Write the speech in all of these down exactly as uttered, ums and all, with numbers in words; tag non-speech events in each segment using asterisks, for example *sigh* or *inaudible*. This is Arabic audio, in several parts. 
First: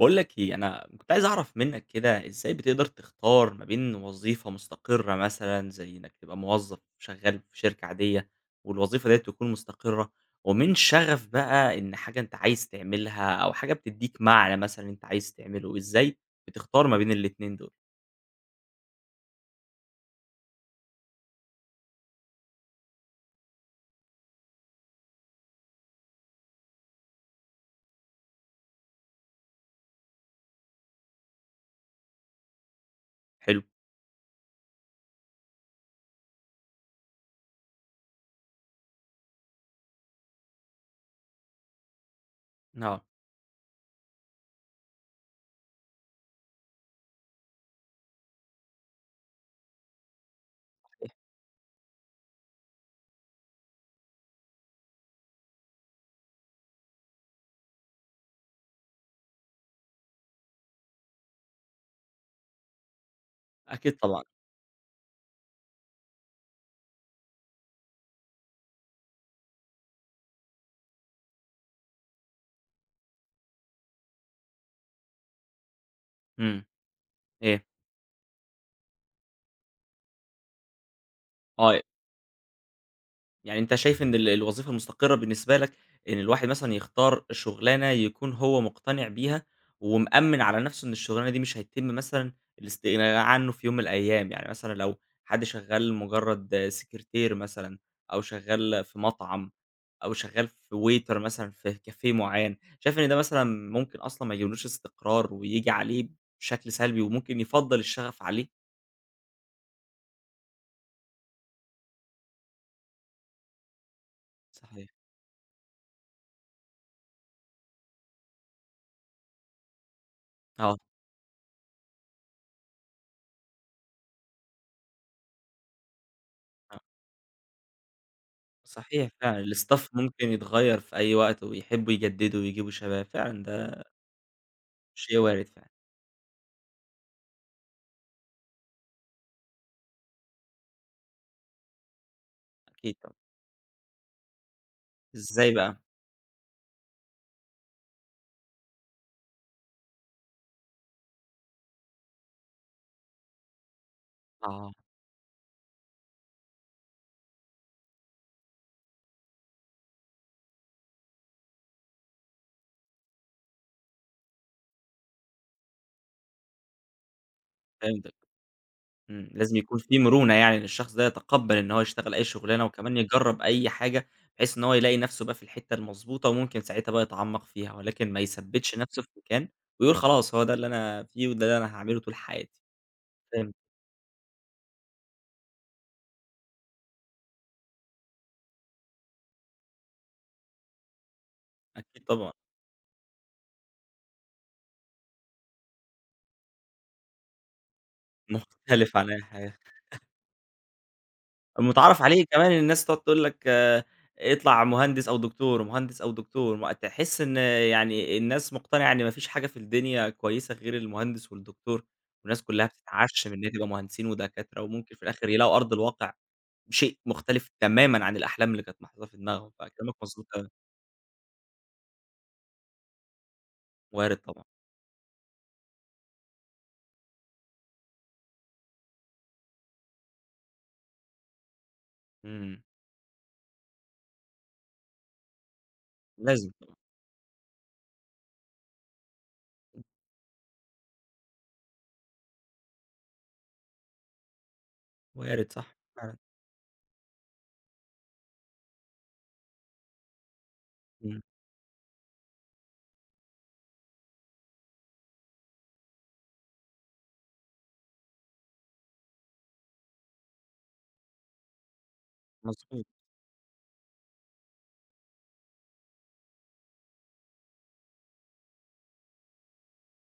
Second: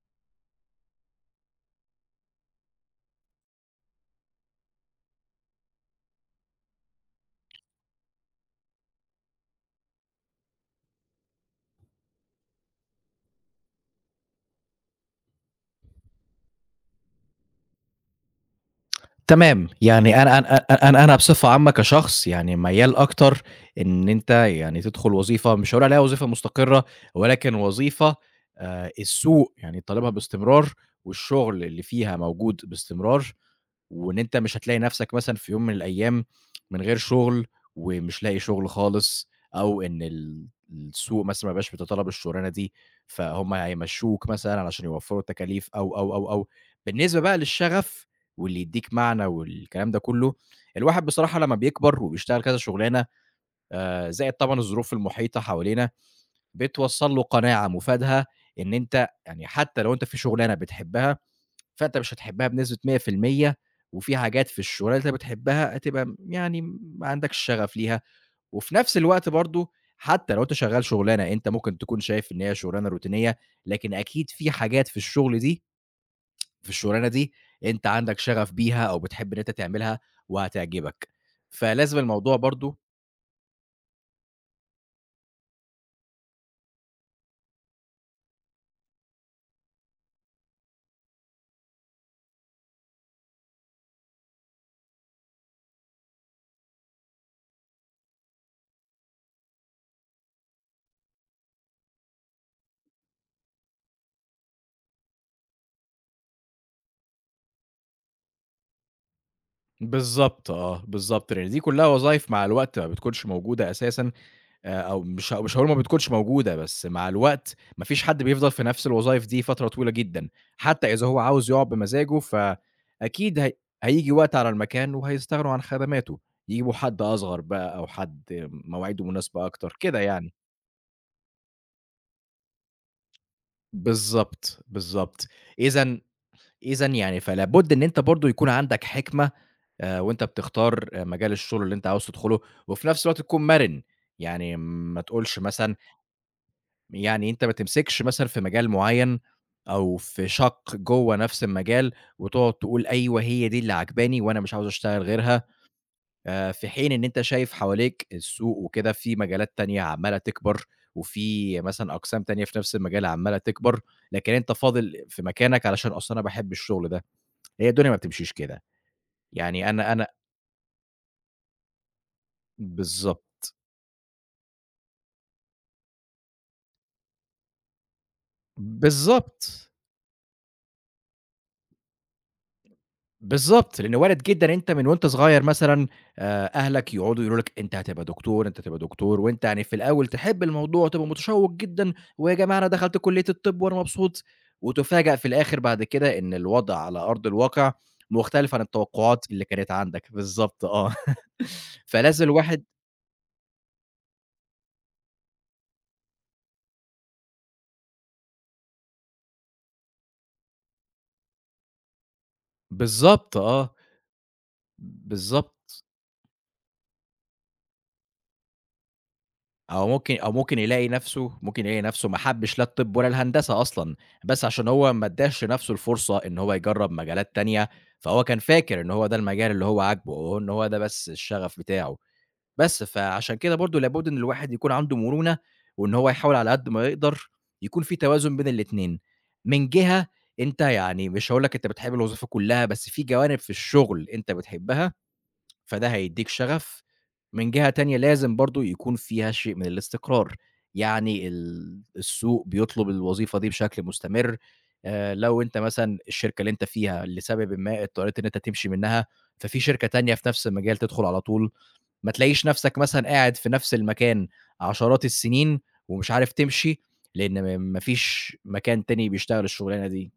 باقول لك إيه، أنا كنت عايز أعرف منّك كده إزاي بتقدر تختار ما بين وظيفة مستقرة مثلًا زي إنّك تبقى موظف شغّال في شركة عادية والوظيفة ديّة تكون مستقرة، ومن شغف بقى إن حاجة أنت عايز تعملها أو حاجة بتدّيك معنى مثلًا أنت عايز تعمله، إزاي بتختار ما بين الاتنين دول؟ تمام، يعني أنا أنا أ أنا أنا بصفة عامة كشخص يعني ميّال أكتر إن أنت يعني تدخل وظيفة مش هاقول عليها وظيفة مستقرة، ولكن وظيفة آآ السوق يعني طالبها باستمرار، والشغل اللي فيها موجود باستمرار، حلو، وإن أنت مش هتلاقي نفسك مثلًا في يوم من الأيام من غير شغل، ومش لاقي شغل خالص، أو إن ال السوق مثلًا ما بقاش بيتطلب الشغلانة دي، آه، فهُم هيمشّوك مثلًا علشان يوفّروا التكاليف أو، أو، أو، أو. بالنسبة بقى للشغف واللي يدّيك معنى والكلام ده كلّه، الواحد بصراحة لمّا بيكبر وبيشتغل كذا شغلانة، آآ، زائد طبعًا الظروف المحيطة حوالينا، بتوصّل له قناعة مفادها إن أنت يعني حتى لو أنت في شغلانة بتحبها فأنت مش هتحبها بنسبة مائة بالمائة. أكيد وفي طبعًا. حاجات في الشغلانة اللي أنت بتحبها هتبقى م يعني ما عندكش شغف ليها، وفي نفس الوقت برضه حتى لو أنت شغال شغلانة أنت ممكن تكون شايف إن هي شغلانة روتينية، لكن أكيد في حاجات في الشغل دي إمم، في الشغلانة دي إيه؟ أنت عندك شغف بيها أو بتحب إن أنت تعملها وهتعجبك، آه. فلازم الموضوع برضه يعني أنت شايف إن ال الوظيفة المستقرة بالنسبة لك، إن الواحد مثلًا يختار شغلانة يكون هو مقتنع بيها، ومأمِّن على نفسه إن الشغلانة دي مش هيتم مثلًا الاستغناء عنه في يوم من الأيام، يعني مثلًا لو حد شغال مجرد سكرتير مثلًا، أو شغال في مطعم، أو شغال في waiter مثلًا في كافيه معين، شايف إن ده مثلًا ممكن أصلًا ما يجيبلوش استقرار وييجي عليه بشكل سلبي، وممكن يفضّل الشغف عليه؟ بالضبط آه، بالضبط، لأن دي كلّها وظايف مع الوقت ما بتكونش موجودة أساسًا. آآ صحيح. أو مش مش هاقول ما بتكونش موجودة، بس مع الوقت ما فيش حد بيفضل في نفس الوظايف دي فترة طويلة جدًا، آه، حتى إذا هو عاوز يقعد بمزاجه فأكيد هي هييجي وقت على المكان وهيستغنوا عن خدماته، يجيبوا آه. حد أصغر بقى أو حد مواعيده صحيح مناسبة فعلًا، أكتر، الstaff كده ممكن يعني. يتغيّر في أي وقت ويحبّوا يجدّدوا ويجيبوا شباب، فعلًا ده بالضبط، شيء بالضبط. وارد فعلًا، إذًا إذًا يعني فلا بد إن أنت برضه يكون عندك حِكمة، آآ وأنت بتختار آه، مجال الشغل اللي أنت عاوز تدخله، وفي أكيد نفس طبعًا. الوقت تكون مَرِن، يعني ما تقولش إزاي مثلًا، بقى؟ يعني أنت ما تمسكش مثلًا في مجال معيّن أو في شَق جوّه نفس المجال، وتقعد تقول أيوه هي دي اللي عاجباني وأنا مش عاوز آه، أشتغل غيرها، آآ في حين إن أنت شايف حواليك السوق وكده في مجالات تانية عمّالة تكبر، وفي مثلًا أقسام تانية في نفس المجال عمّالة تكبر، لكن أنت فاضل في مكانك علشان أصل أنا باحب الشغل ده، هي الدنيا ما فهمتك، بتمشيش كده. إمم، لازم يعني يكون أنا في أنا مرونة يعني إن الشخص ده يتقبّل إن هو يشتغل أي شُغلانة وكمان يجرّب بالضبط، أي حاجة، بحيث إن هو يلاقي نَفْسه بقى في الحتّة المضبوطة وممكن ساعتها بقى يتعمّق فيها، ولكن ما يثبّتش نَفْسه في مكان بالضبط. ويقول خلاص هو ده اللي أنا فيه وده اللي أنا هاعمله طول حياتي، فهمت، بالضبط، لإنه وارد جدًا أنت من وأنت صغير مثلًا، آآ أهلك يقعدوا يقولوا لك: "أنت هتبقى دكتور، أنت هتبقى دكتور." وأنت يعني في الأول تحب الموضوع وتبقى متشوّق جدًا، أكيد طبعًا، "ويا جماعة أنا دخلت كلية الطب وأنا مبسوط." وتُفاجأ في الآخر بعد كده إن الوضع على أرض الواقع مختلف عن مختلف عن أي التوقعات اللي حاجة. كانت عندك، بالضبط آه. *laughs* متعرّف عليه فلازم كمان إن الواحد الناس تقعد تقول لك آه، اطلع مهندس أو دكتور، مهندس أو دكتور، ما تحس إن يعني الناس مقتنعة إن ما فيش حاجة في الدنيا كويسة غير المهندس والدكتور، والناس كلّها بتتعشم بالضبط إن هي تبقى آه، مهندسين ودكاترة وممكن في الآخر يلاقوا أرض بالضبط. الواقع شيء مختلف تمامًا عن الأحلام اللي كانت محطوطة في دماغهم، أو فكلامك ممكن مضبوط أو أوي، ممكن يلاقي نَفْسه، ممكن يلاقي نَفْسه ما حبّش لا الطِب ولا الهندسة أصلًا، وارد طبعًا، بس عشان هو ما ادّاش لنَفْسه الفرصة إن هو يجرّب مجالات تانية، فهو كان فاكر إن هو ده المجال اللي هو عاجبه أو إن هو ده بس الشغف بتاعه، إمم، بس فعشان كده برضه لابد إن الواحد يكون عنده مرونة وإن هو يحاول لازم على قد طبعًا، ما يقدر يكون في توازن بين الاتنين، من جهة أنت يعني مش هاقول لك أنت بتحب الوظيفة كُلّها، بس في جوانب في الشغل أنت بتحبها وارد صح فده فعلًا، هيدّيك شغف، من جهة تانية لازم برضه يكون فيها شيء من الاستقرار، إمم، يعني ال السوق بيطلب الوظيفة دي بشكل مستمر. آآ لو أنت مثلًا الشركة اللي أنت فيها لسببٍ ما اضطريت إن أنت تمشي منها، ففي شركة تانية في نفس المجال تدخل على طول، ما تلاقيش نفسك مضبوط. مثلًا قاعد في نفس المكان عشرات السنين ومش عارف تمشي، لإن م ما فيش مكان تاني بيشتغل الشغلانة دي.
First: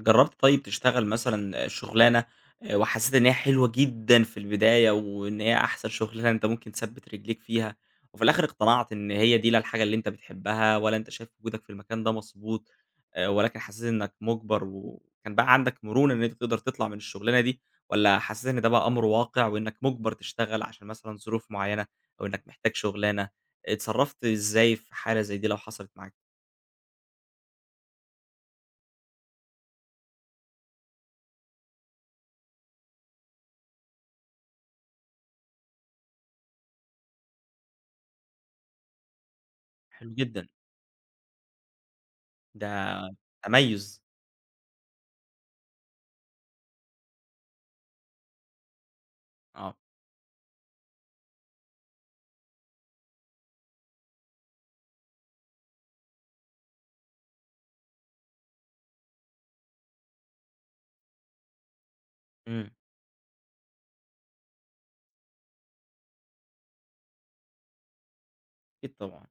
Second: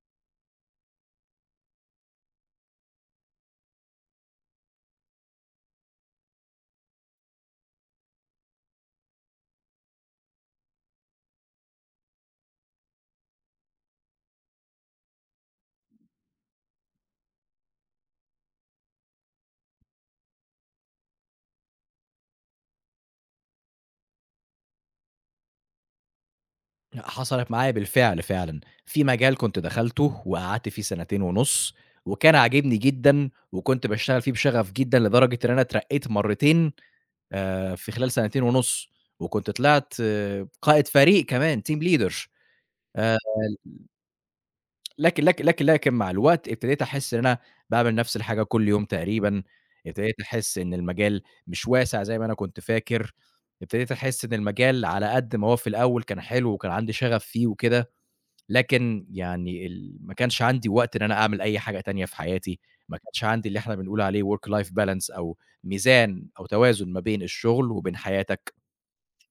جرّبت طيب تشتغل مثلًا شُغلانة آآ وحسّيت إن هي حلوة جدًا في البداية وإن هي أحسن شُغلانة أنت ممكن تثبِّت رجليك فيها وفي الآخِر اقتنعت إن هي دي لا الحاجة اللي أنت بتحبّها ولا أنت شايف وجودك في المكان ده مضبوط آآ ولكن حسّيت إنّك مُجبَر وكان بقى عندك مرونة إن أنت تقدر تطلع من الشُغلانة دي والّا حسّيت إن ده بقى أمر واقع وإنّك مُجبَر تشتغل عشان مثلًا ظروف معيّنة أو إنّك محتاج شُغلانة، اتصرّفت إزاي في حالة زي دي لو حصلت معاك؟ حصلت معايا بالفعل فعلًا، في مجال كنت دخلته وقعدت فيه سنتين ونُص، وكان عاجبني جدًا، وكنت باشتغل فيه بشغف جدًا لدرجة إن أنا اترقيت مرتين، آآ، في خلال سنتين ونُص، وكنت طلعت حلو آه، جدًا. قائد فريق كمان team leader. ده آآ، تميُّز. لكن لكن لكن لكن مع الوقت ابتديت أحس إن أنا باعمل نفس الحاجة كل يوم تقريبًا، آه. ابتديت أحس إن المجال مش واسع زي ما أنا كنت فاكر، ابتديت أحس إن المجال على قد ما هو في الأول كان حلو وكان عندي شغف فيه وكده، لكن يعني ال ما كانش عندي وقت إن أنا أعمل أي حاجة تانية في حياتي، إمم. ما كانش عندي اللي إحنا بنقول عليه work life balance أو ميزان أو توازن ما بين الشغل وبين حياتك. أكيد طبعًا.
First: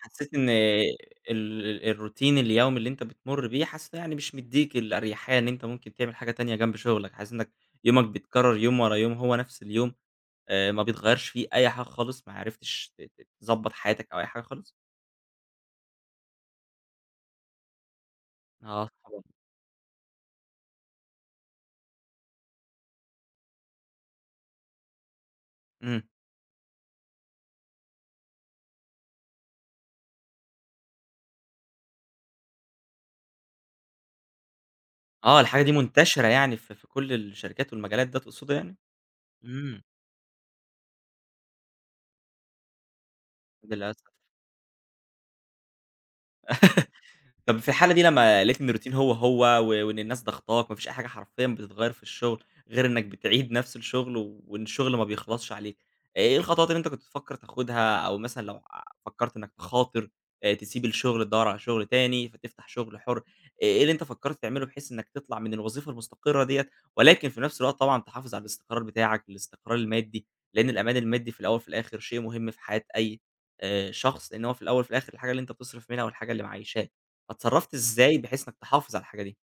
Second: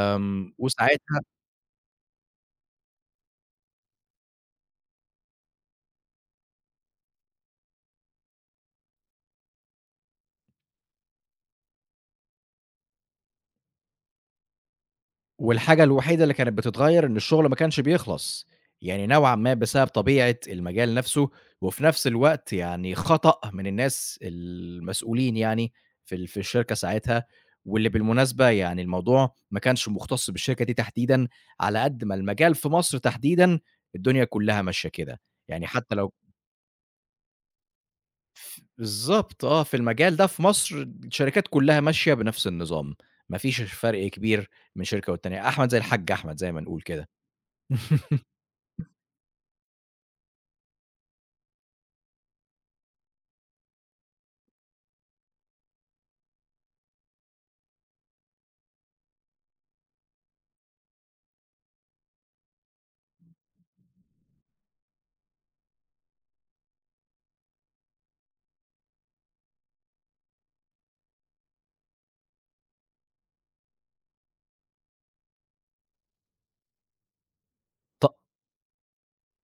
حسّيت إن ال وساعتها ال الروتين اليومي اللي أنت بتمُر بيه، حاسس إنه يعني مش مدّيك الأريحية إن أنت ممكن تعمل حاجة تانية جنب شغلك، حاسس إنّك يومك بيتكرّر يوم ورا يوم، هو نفس اليوم، آآ ما بيتغيّرش فيه أي حاجة خالص، ما عرفتش ت ت تضبّط حياتك أو أي حاجة خالص؟ والحاجة الوحيدة اللي كانت بتتغيّر إن الشغل ما كانش بيخلص، آه يعني طبعًا. نوعًا ما بسبب طبيعة المجال نفسه، وفي نفس الوقت يعني خطأ من الناس المسؤولين يعني إمم. في ال في الشركة ساعتها، واللي بالمناسبة يعني الموضوع ما كانش مُختص بالشركة دي تحديدًا، على قد ما المجال في مصر تحديدًا الدنيا كلّها ماشية كده، آه، الحاجة يعني دي حتى لو منتشرة يعني في في كل الشركات والمجالات ده تقصده يعني؟ بالضبط آه، في إمم، المجال ده في مصر الشركات كلّها ماشية بنفس النظام، ما فيش للأس فرق كبير من شركة والتانية، أحمد زي الحاج أحمد زي ما نقول كده. طب في الحالة دي *laughs* لمّا لقيت إن الروتين هو، هو و وإن الناس ضاغطاك، ما فيش أي حاجة حرفيًا بتتغيّر في الشغل غير إنك بتعيد نفس الشغل و- وإن الشغل ما بيخلصش عليك، إيه الخطوات اللي أنت كنت بتفكّر تاخدها أو مثلًا لو ع- فكّرت إنك تخاطر آآ تسيب الشغل تدوّر على شغل تاني، فتفتح شغل حُر، إيه اللي أنت فكّرت تعمله بحيث إنك تطلع من الوظيفة المستقرة ديّة، ولكن في نفس الوقت طبعًا تحافظ على الاستقرار بتاعك، الاستقرار المادي، لإن الأمان المادي في الأول وفي الآخر شيء مهم في حياة أي آآ شخص، لإن هو في الأول وفي الآخر الحاجة اللي أنت بتصرف منها والحاجة اللي معيّشاك. اتصرّفت ط إزاي بحيث إنك تحافظ على الحاجة دي؟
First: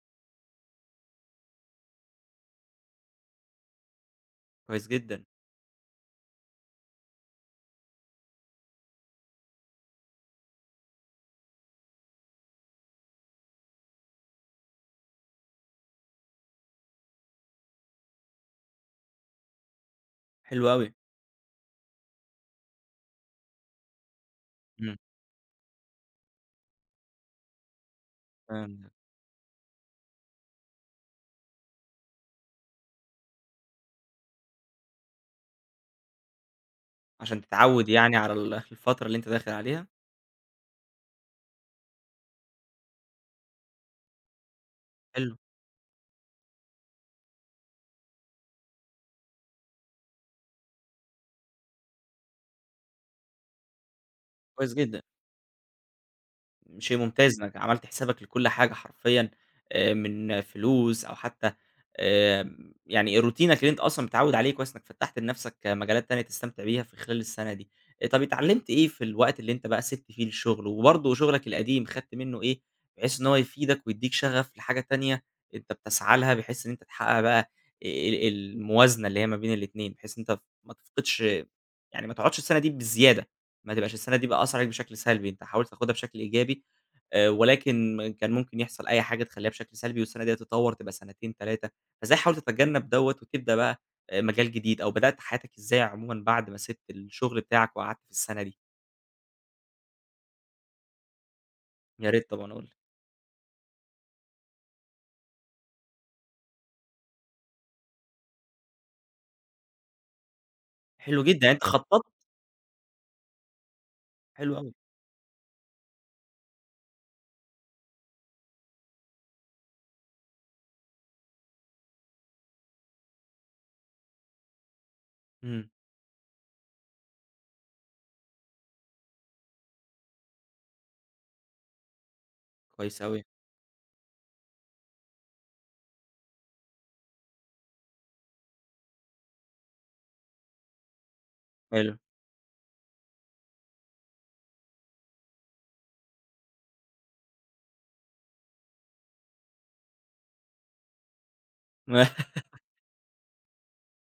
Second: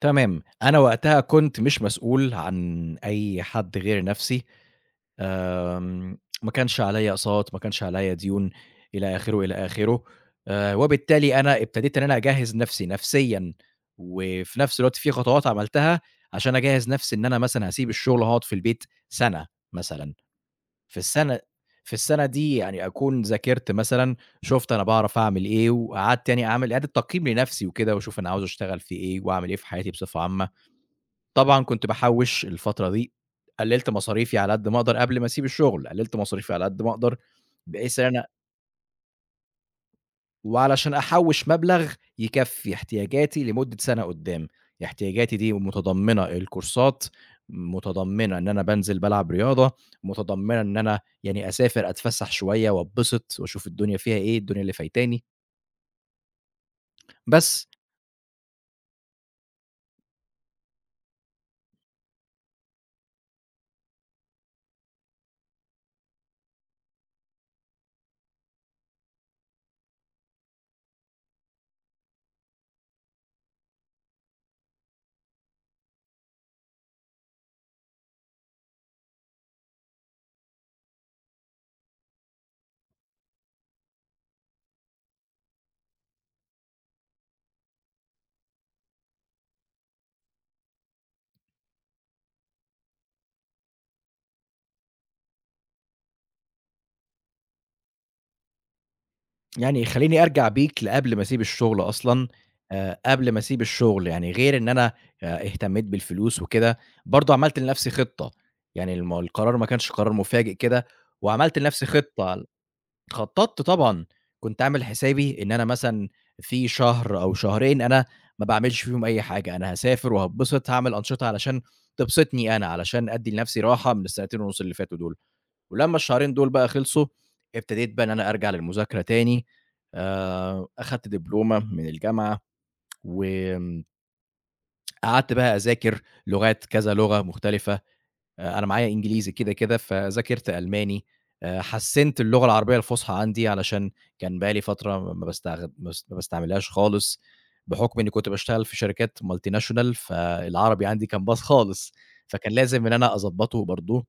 تمام، أنا وقتها كنت مش مسؤول عن أي حد غير نفسي، كويس جدًا، آمم، ما كانش عليَّ أقساط، ما كانش عليَّ ديون، إلى آخره، إلى آخره. آآ، وبالتالي أنا ابتديت إن أنا أجهّز نفسي نفسيًا، وفي نفس الوقت في خطوات عملتها عشان أجهّز نفسي إن أنا مثلًا هاسيب الشغل وهاقعد في البيت سَنة مثلًا. حلو أوي. في السنة في السنة دي يعني أكون ذاكرت مثلًا، شُفت أنا إمم. باعرف أعمل إيه، وقعدت يعني أعمل إعادة تقييم لنفسي وكده، وأشوف أنا عاوز أشتغل آمم، في إيه، وأعمل إيه في حياتي بصفة عامة. طبعًا كنت باحوّش الفترة دي، قلّلت مصاريفي على قد ما أقدر قبل ما أسيب الشغل، قلّلت مصاريفي على قد ما أقدر، عشان تتعوّد بحيث يعني إن على ال *laughs* الفترة اللي أنت داخل عليها، وعلشان أحوّش مبلغ يكفّي احتياجاتي لمدة سَنة قدّام، حلو، احتياجاتي دي متضمّنة الكورسات، متضمّنة إن أنا بانزل بالعب رياضة، متضمّنة إن أنا يعني أسافر أتفسّح شوية وأتبسط وأشوف الدنيا فيها إيه، الدنيا اللي كويس جدًا. فايتاني. شيء ممتاز إنك بس عملت حسابك لكل حاجة حرفيًا آآ، من فلوس أو حتى آمم، يعني روتينك اللي أنت أصلًا متعوّد عليه كويس إنك فتّحت لنفسك مجالات تانية تستمتع بيها في خلال السنة دي. آآ، طب اتعلمت إيه في الوقت اللي أنت بقى سِبت فيه الشغل، وبرضه شغلك القديم خدت منه إيه، بحيث إن هو يفيدك ويدّيك شغف لحاجة تانية أنت بتسعى لها، بحيث إن أنت تحقق بقى آآ، ال الموازنة اللي هي ما بين الاتنين، بحيث إن أنت ما تفقدش يعني ما تقعدش السنة دي بالزيادة، ما تبقاش السنة دي بقى أثّر عليك بشكل سلبي، أنت حاول تاخدها بشكل إيجابي، آآ ولكن كان ممكن يحصل أي حاجة تخلّيها بشكل سلبي والسنة ديّة تتطوّر تبقى سنتين، تلاتة فإزاي حاولت تتجنب دوّة وتبدأ بقى آآ مجال جديد، أو بدأت حياتك إزاي عمومًا بعد ما سِبت الشغل بتاعك وقعدت في السنة دي؟ يعني يخلّيني أرجع بيك لقبل ما أسيب الشغل يا أصلًا. ريت طبعًا قُل لي. آآ قبل ما أسيب الشغل، يعني غير إن أنا آآ اهتمّيت بالفلوس وكده، برضه عملت لنَفْسي خطة، يعني الم القرار ما كانش قرار مفاجئ كده، حلو جدًا، يعني وعملت أنت لنَفْسي خطّطت خطة خطّطت طبعًا، حلو كنت أوي، عامل حسابي إن أنا مثلًا في شهر أو شهرين أنا ما باعملش فيهم أي حاجة، أنا هاسافر وهاتبسط، هاعمل أنشطة علشان تبسطني أنا، علشان أدّي لنفسي راحة من السنتين ونُص اللي فاتوا دول، إمم، ولمّا الشهرين دول بقى خلصوا، ابتديت بقى إن أنا أرجع للمذاكرة تاني. آآ، أخدت دبلومة من الجامعة، كويس أوي، وآمم، قعدت بقى أذاكر لغات، كذا لغة مختلفة. آآ أنا معايا إنجليزي كده، كده، فذاكرت ألماني. آآ حلو حسّنت اللغة العربية الفصحى عندي علشان كان بقى لي فترة ما باستخ ما باس ما باستعملهاش خالص، بحُكم إنّي كنت باشتغل في شركات multinational فالعربي عندي كان بايظ خالص، *laughs* فكان لازم إن أنا أضبّطه برضه.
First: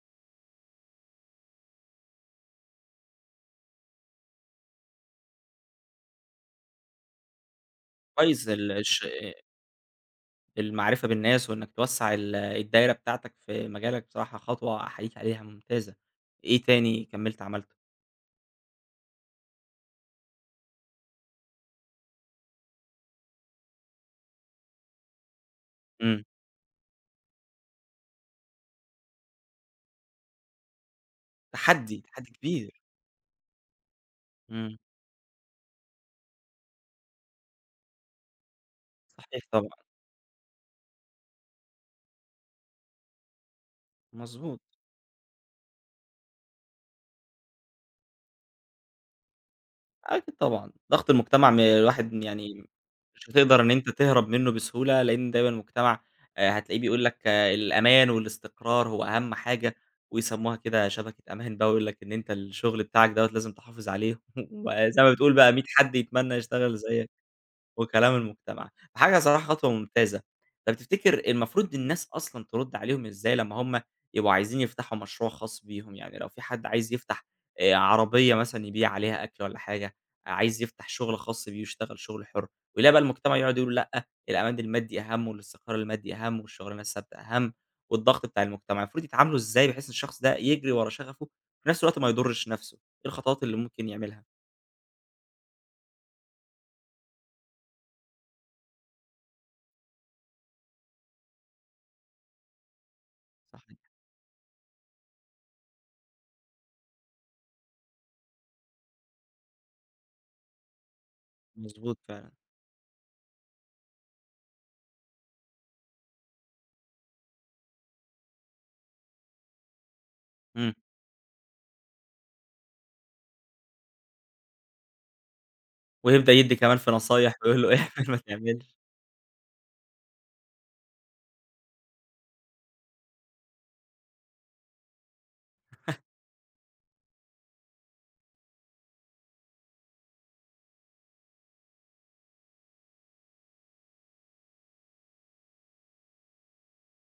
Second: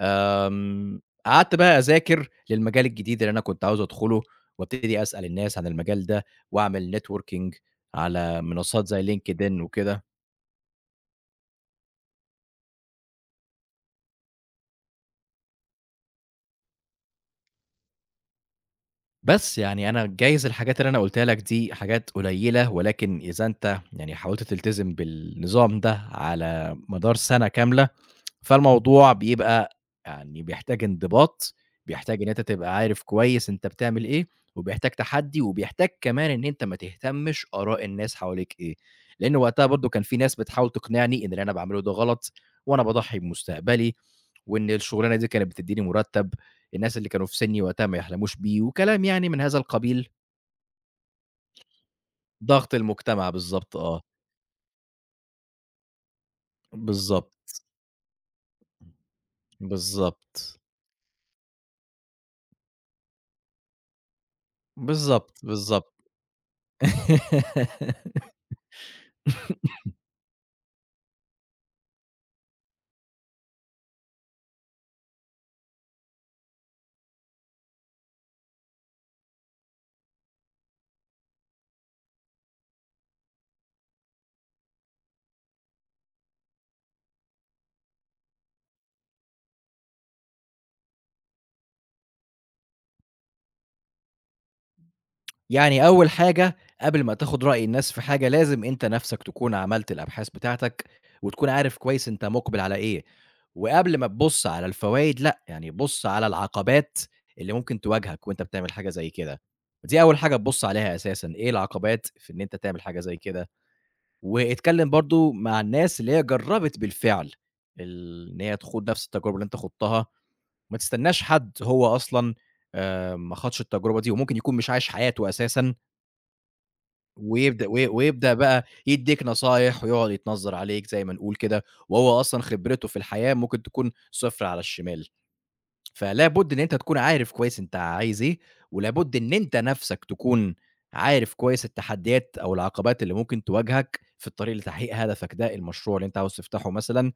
آمم قعدت بقى أذاكر للمجال الجديد اللي أنا كنت عاوز أدخله وابتدي أسأل الناس عن المجال ده وأعمل networking على كويس ال منصات زي الش LinkedIn وكده. المعرفة بالناس وإنك توسّع ال الدايرة بتاعتك في مجالك بصراحة خطوة أحييك عليها ممتازة. إيه تاني كمّلت عملته؟ بس يعني أنا جايز الحاجات اللي أنا قُلتها لك دي حاجات قليلة، ولكن إذا أنت يعني حاولت تلتزم بالنظام ده إمم. على مدار سَنة كاملة، فالموضوع بيبقى يعني بيحتاج انضباط، تحدّي، بيحتاج إن تحدّي أنت تبقى كبير. عارف كويس أنت بتعمل إيه، إمم. وبيحتاج تحدّي، وبيحتاج كمان إن أنت ما تهتمش آراء الناس حواليك إيه، لإن صحيح وقتها طبعًا، برضه كان في ناس بتحاول تقنعني إن اللي أنا باعمله ده غلط، وأنا باضحّي بمستقبلي، مضبوط. وإن الشغلانة دي كانت بتدّيني مُرتّب الناس اللي كانوا في سِنّي وقتها ما يحلموش بيه، وكلام يعني من هذا القبيل، أكيد طبعًا. ضغط المجتمع م الواحد يعني ضغط مش المجتمع هتقدر إن بالضبط أنت آه، تهرب منّه بسهولة، لإن دايمًا المجتمع آآ هتلاقيه بيقول لك آه، بالضبط، الأمان والاستقرار هو أهم حاجة ويسمّوها بالضبط، كده شبكة أمان بقى ويقول لك إن أنت الشغل بتاعك دوّة لازم تحافظ عليه *laughs* وزي ما بالضبط، بتقول بقى مية بالضبط. حد يتمنّى يشتغل زيّك. وكلام *laughs* المجتمع، فحاجة صراحة خطوة ممتازة. طب تفتكر المفروض الناس أصلًا ترُد عليهم إزاي لمّا هم يبقوا عايزين يفتحوا مشروع خاص بيهم؟ يعني لو في حد عايز يفتح آآ عربية مثلًا يبيع عليها أكل والّا حاجة، عايز يفتح شغل خاص بيه ويشتغل شغل حُر، ويلاقي بقى المجتمع يقعد يقول لأ، الأمان المادي أهم والاستقرار المادي أهم والشغلانة الثابتة أهم والضغط بتاع المجتمع، المفروض يتعاملوا إزاي بحيث ان الشخص ده يجري ورا شغفه، وفي نفس الوقت ما يضرش نفسه؟ إيه الخطوات اللي ممكن يعملها؟ يعني أول حاجة قبل ما تاخد رأي الناس في حاجة، لازم أنت نَفْسك تكون عملت الأبحاث بتاعتك، وتكون عارف كويس أنت مُقبِل على إيه، صح، وقبل ما تبُص على الفوايد لأ، يعني بُص على العقبات اللي ممكن تواجهك وأنت بتعمل حاجة زي كده، دي أول حاجة تبُص عليها أساسًا، إيه مضبوط العقبات فعلًا. في إن أنت تعمل حاجة زي كده، واتكلّم برضه مع الناس اللي هي جرّبِت بالفعل ال إن هي تخوض نَفْس التجربة اللي أنت خُضتها، إمم. ما تستناش حد هو أصلًا آآ ما خاضش التجربة دي، وممكن يكون مش عايش حياته أساسًا ويبدأ يدّي كمان في نصايح ويقول ويبدأ له وي اعمل *laughs* ما ويبدأ بقى تعملش. يدّيك نصايح ويقعد يتنظّر عليك زي ما نقول كده، وهو أصلًا خبرته في الحياة ممكن تكون صفر على الشمال، فلابد إن أنت تكون عارف كويس أنت عايز إيه، ولابد إن أنت نَفْسك تكون عارف كويس التحديات أو العقبات اللي ممكن تواجهك في الطريق لتحقيق هدفك ده، المشروع اللي أنت عاوز تفتحه مثلًا،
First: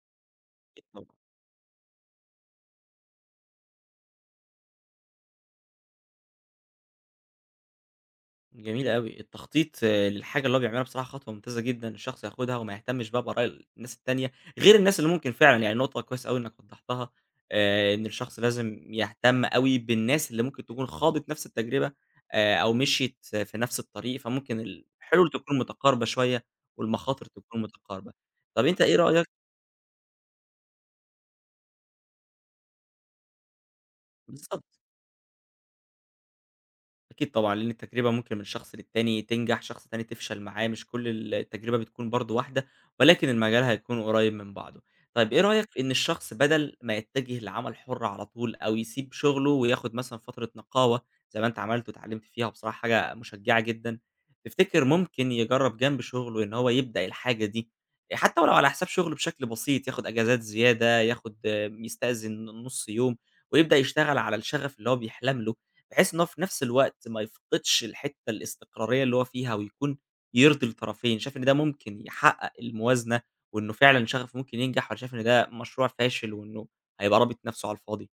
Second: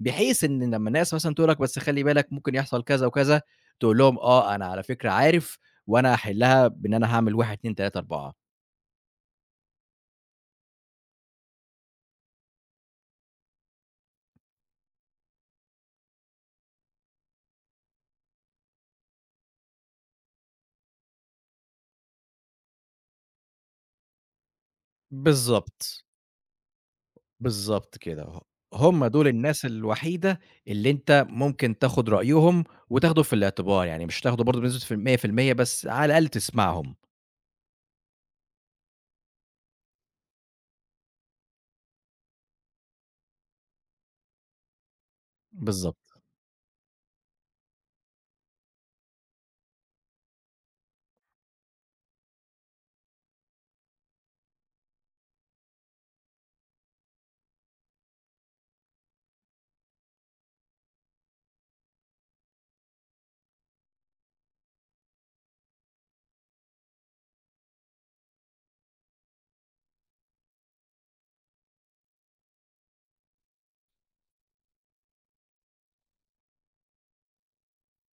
بحيث إن لمّا طبعا الناس مثلًا تقول لك بس خلّي بالك ممكن يحصل كذا وكذا، تقول لهم آه أنا على فكرة عارف وأنا هاحلّها بإن أنا هاعمل واحد، اتنين، ثلاثة، أربعة. جميل أوي. التخطيط آه، للحاجة اللي هو بيعملها بصراحة خطوة ممتازة جدًا الشخص ياخدها وما يهتمش بقى بآراء الناس التانية، غير الناس اللي ممكن فعلًا يعني نقطة كويسة أوي إنك وضّحتها، آآ إن الشخص لازم يهتم أوي بالناس اللي ممكن تكون خاضت نفس التجربة آآ أو مشيت في نفس الطريق، فممكن الحلول تكون متقاربة بالضبط. شوية والمخاطر تكون بالضبط متقاربة. كده، ه طَب أنت إيه هم رأيك دول الناس الوحيدة اللي أنت ممكن تاخد رأيهم وتاخده في الاعتبار، يعني مش تاخده برضه بالضبط. بنسبة في ال مية بالمية بس على الأقل تسمعهم، أكيد طبعًا، لأن التجربة ممكن من شخص للتاني تنجح، شخص تاني تفشل معاه، مش كل ال التجربة بتكون برضه واحدة، ولكن المجال هيكون قريب من بعضه. طيب إيه رأيك في إن بالضبط. الشخص بدل ما يتجه لعمل حُر على طول أو يسيب شغله وياخد مثلًا فترة نقاهة زي ما أنت عملت واتعلمت فيها بصراحة حاجة مشجعة جدًا، تفتكر ممكن يجرّب جنب شغله إن هو يبدأ الحاجة دي حتى ولو على حساب شغله بشكل بسيط، ياخد أجازات زيادة، ياخد آه، يستأذن نُص يوم ويبدأ يشتغل على الشغف اللي هو بيحلم له؟ بحيث إن هو في نفس الوقت ما يفقدش الحتّة الاستقرارية اللي هو فيها ويكون يرضي الطرفين، شايف إن ده ممكن يحقق الموازنة وإنه فعلًا شغفه ممكن ينجح والّا شايف إن ده مشروع فاشل وإنه هيبقى رابط نفسه على الفاضي؟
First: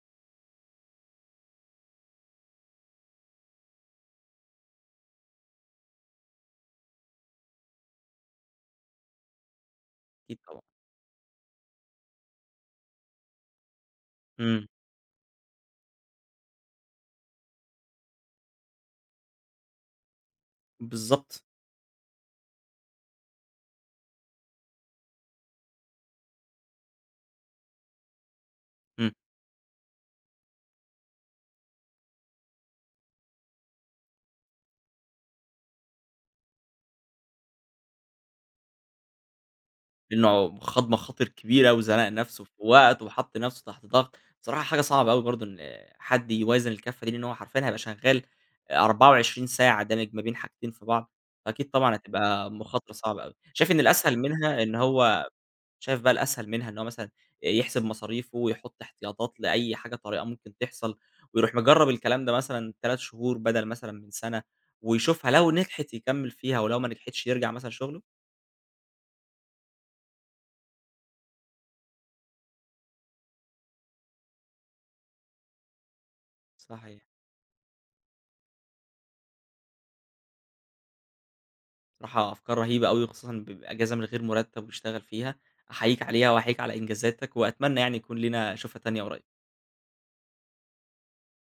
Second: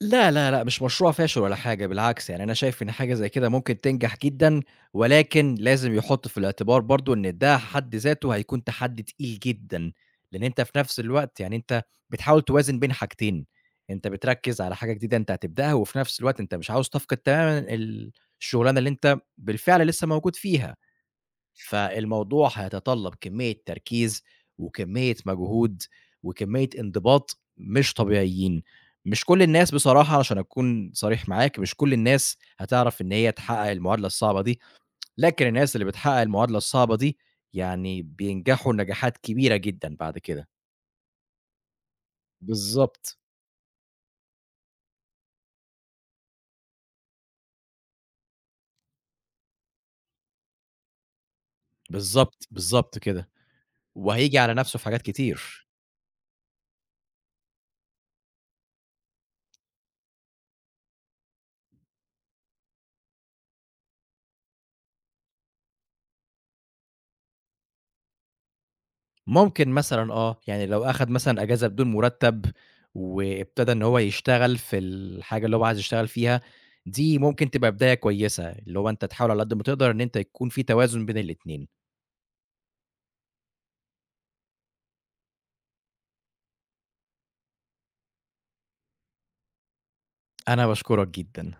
لا، لا، لأ، مش مشروع فاشل ولا حاجة، بالعكس يعني أنا شايف إن حاجة زي كده ممكن تنجح جدًا، ولكن لازم يحُط في الاعتبار برضه إن ده حد ذاته هيكون تحدي تقيل جدًا، أكيد لإن طبعًا. أنت في نفس الوقت يعني أنت بتحاول توازن بين حاجتين، أنت بتركّز إمم، على حاجة جديدة أنت هتبدأها، وفي نفس الوقت أنت مش عاوز تفقد تمامًا ال الشغلانة اللي أنت بالفعل لسه موجود فيها. بالضبط، فالموضوع هيتطلب كمية تركيز، وكمية مجهود، وكمية انضباط مش طبيعيين. إمم، مش كل الناس بصراحة عشان أكون صريح معاك، مش كل الناس هتعرف إن هي تحقق المعادلة الصعبة دي، لكن الناس اللي بتحقق المعادلة الصعبة دي يعني بينجحوا نجاحات كبيرة جدًا بعد كده. لإنه خَد مخاطر كبيرة وزنق نفسه في وقت بالضبط، وحَط نفسه تحت ضغط، بصراحة حاجة صعبة أوي برضه إن حد يوازن الكفّة دي، لإن هو حرفيًا هيبقى شغّال أربعة وعشرين ساعة دامج ما بين حاجتين في بعض، فأكيد طبعًا بالضبط، هتبقى مخاطرة بالضبط صعبة كده، أوي. شايف إن الأسهل وهييجي على منها إن نفسه في حاجات هو كتير. شايف بقى الأسهل منها إن هو مثلًا يحسب مصاريفه ويحط احتياطات لأي حاجة طارئة ممكن تحصل، ويروح مجرّب الكلام ده مثلًا ثلاثة شهور بدل مثلًا من سنة، ويشوفها لو نجحت يكمّل فيها ولو ما نجحتش يرجع مثلًا شغله. ممكن مثلًا آه، يعني لو أخد مثلًا أجازة بدون مرتب، وابتدى إن هو يشتغل في الحاجة اللي هو عايز يشتغل فيها، صحيح. دي ممكن تبقى بداية كويسة، اللي هو أنت تحاول على قد ما تقدر إن أنت يكون في توازن بين الاتنين. بصراحة أفكار رهيبة أوي وخصوصًا ب بأجازة من غير مُرتّب ويشتغل فيها، أحييك عليها وأحييك على إنجازاتك وأتمنى يعني يكون لينا شُفرة تانية قريب. أنا باشكرك جدًا.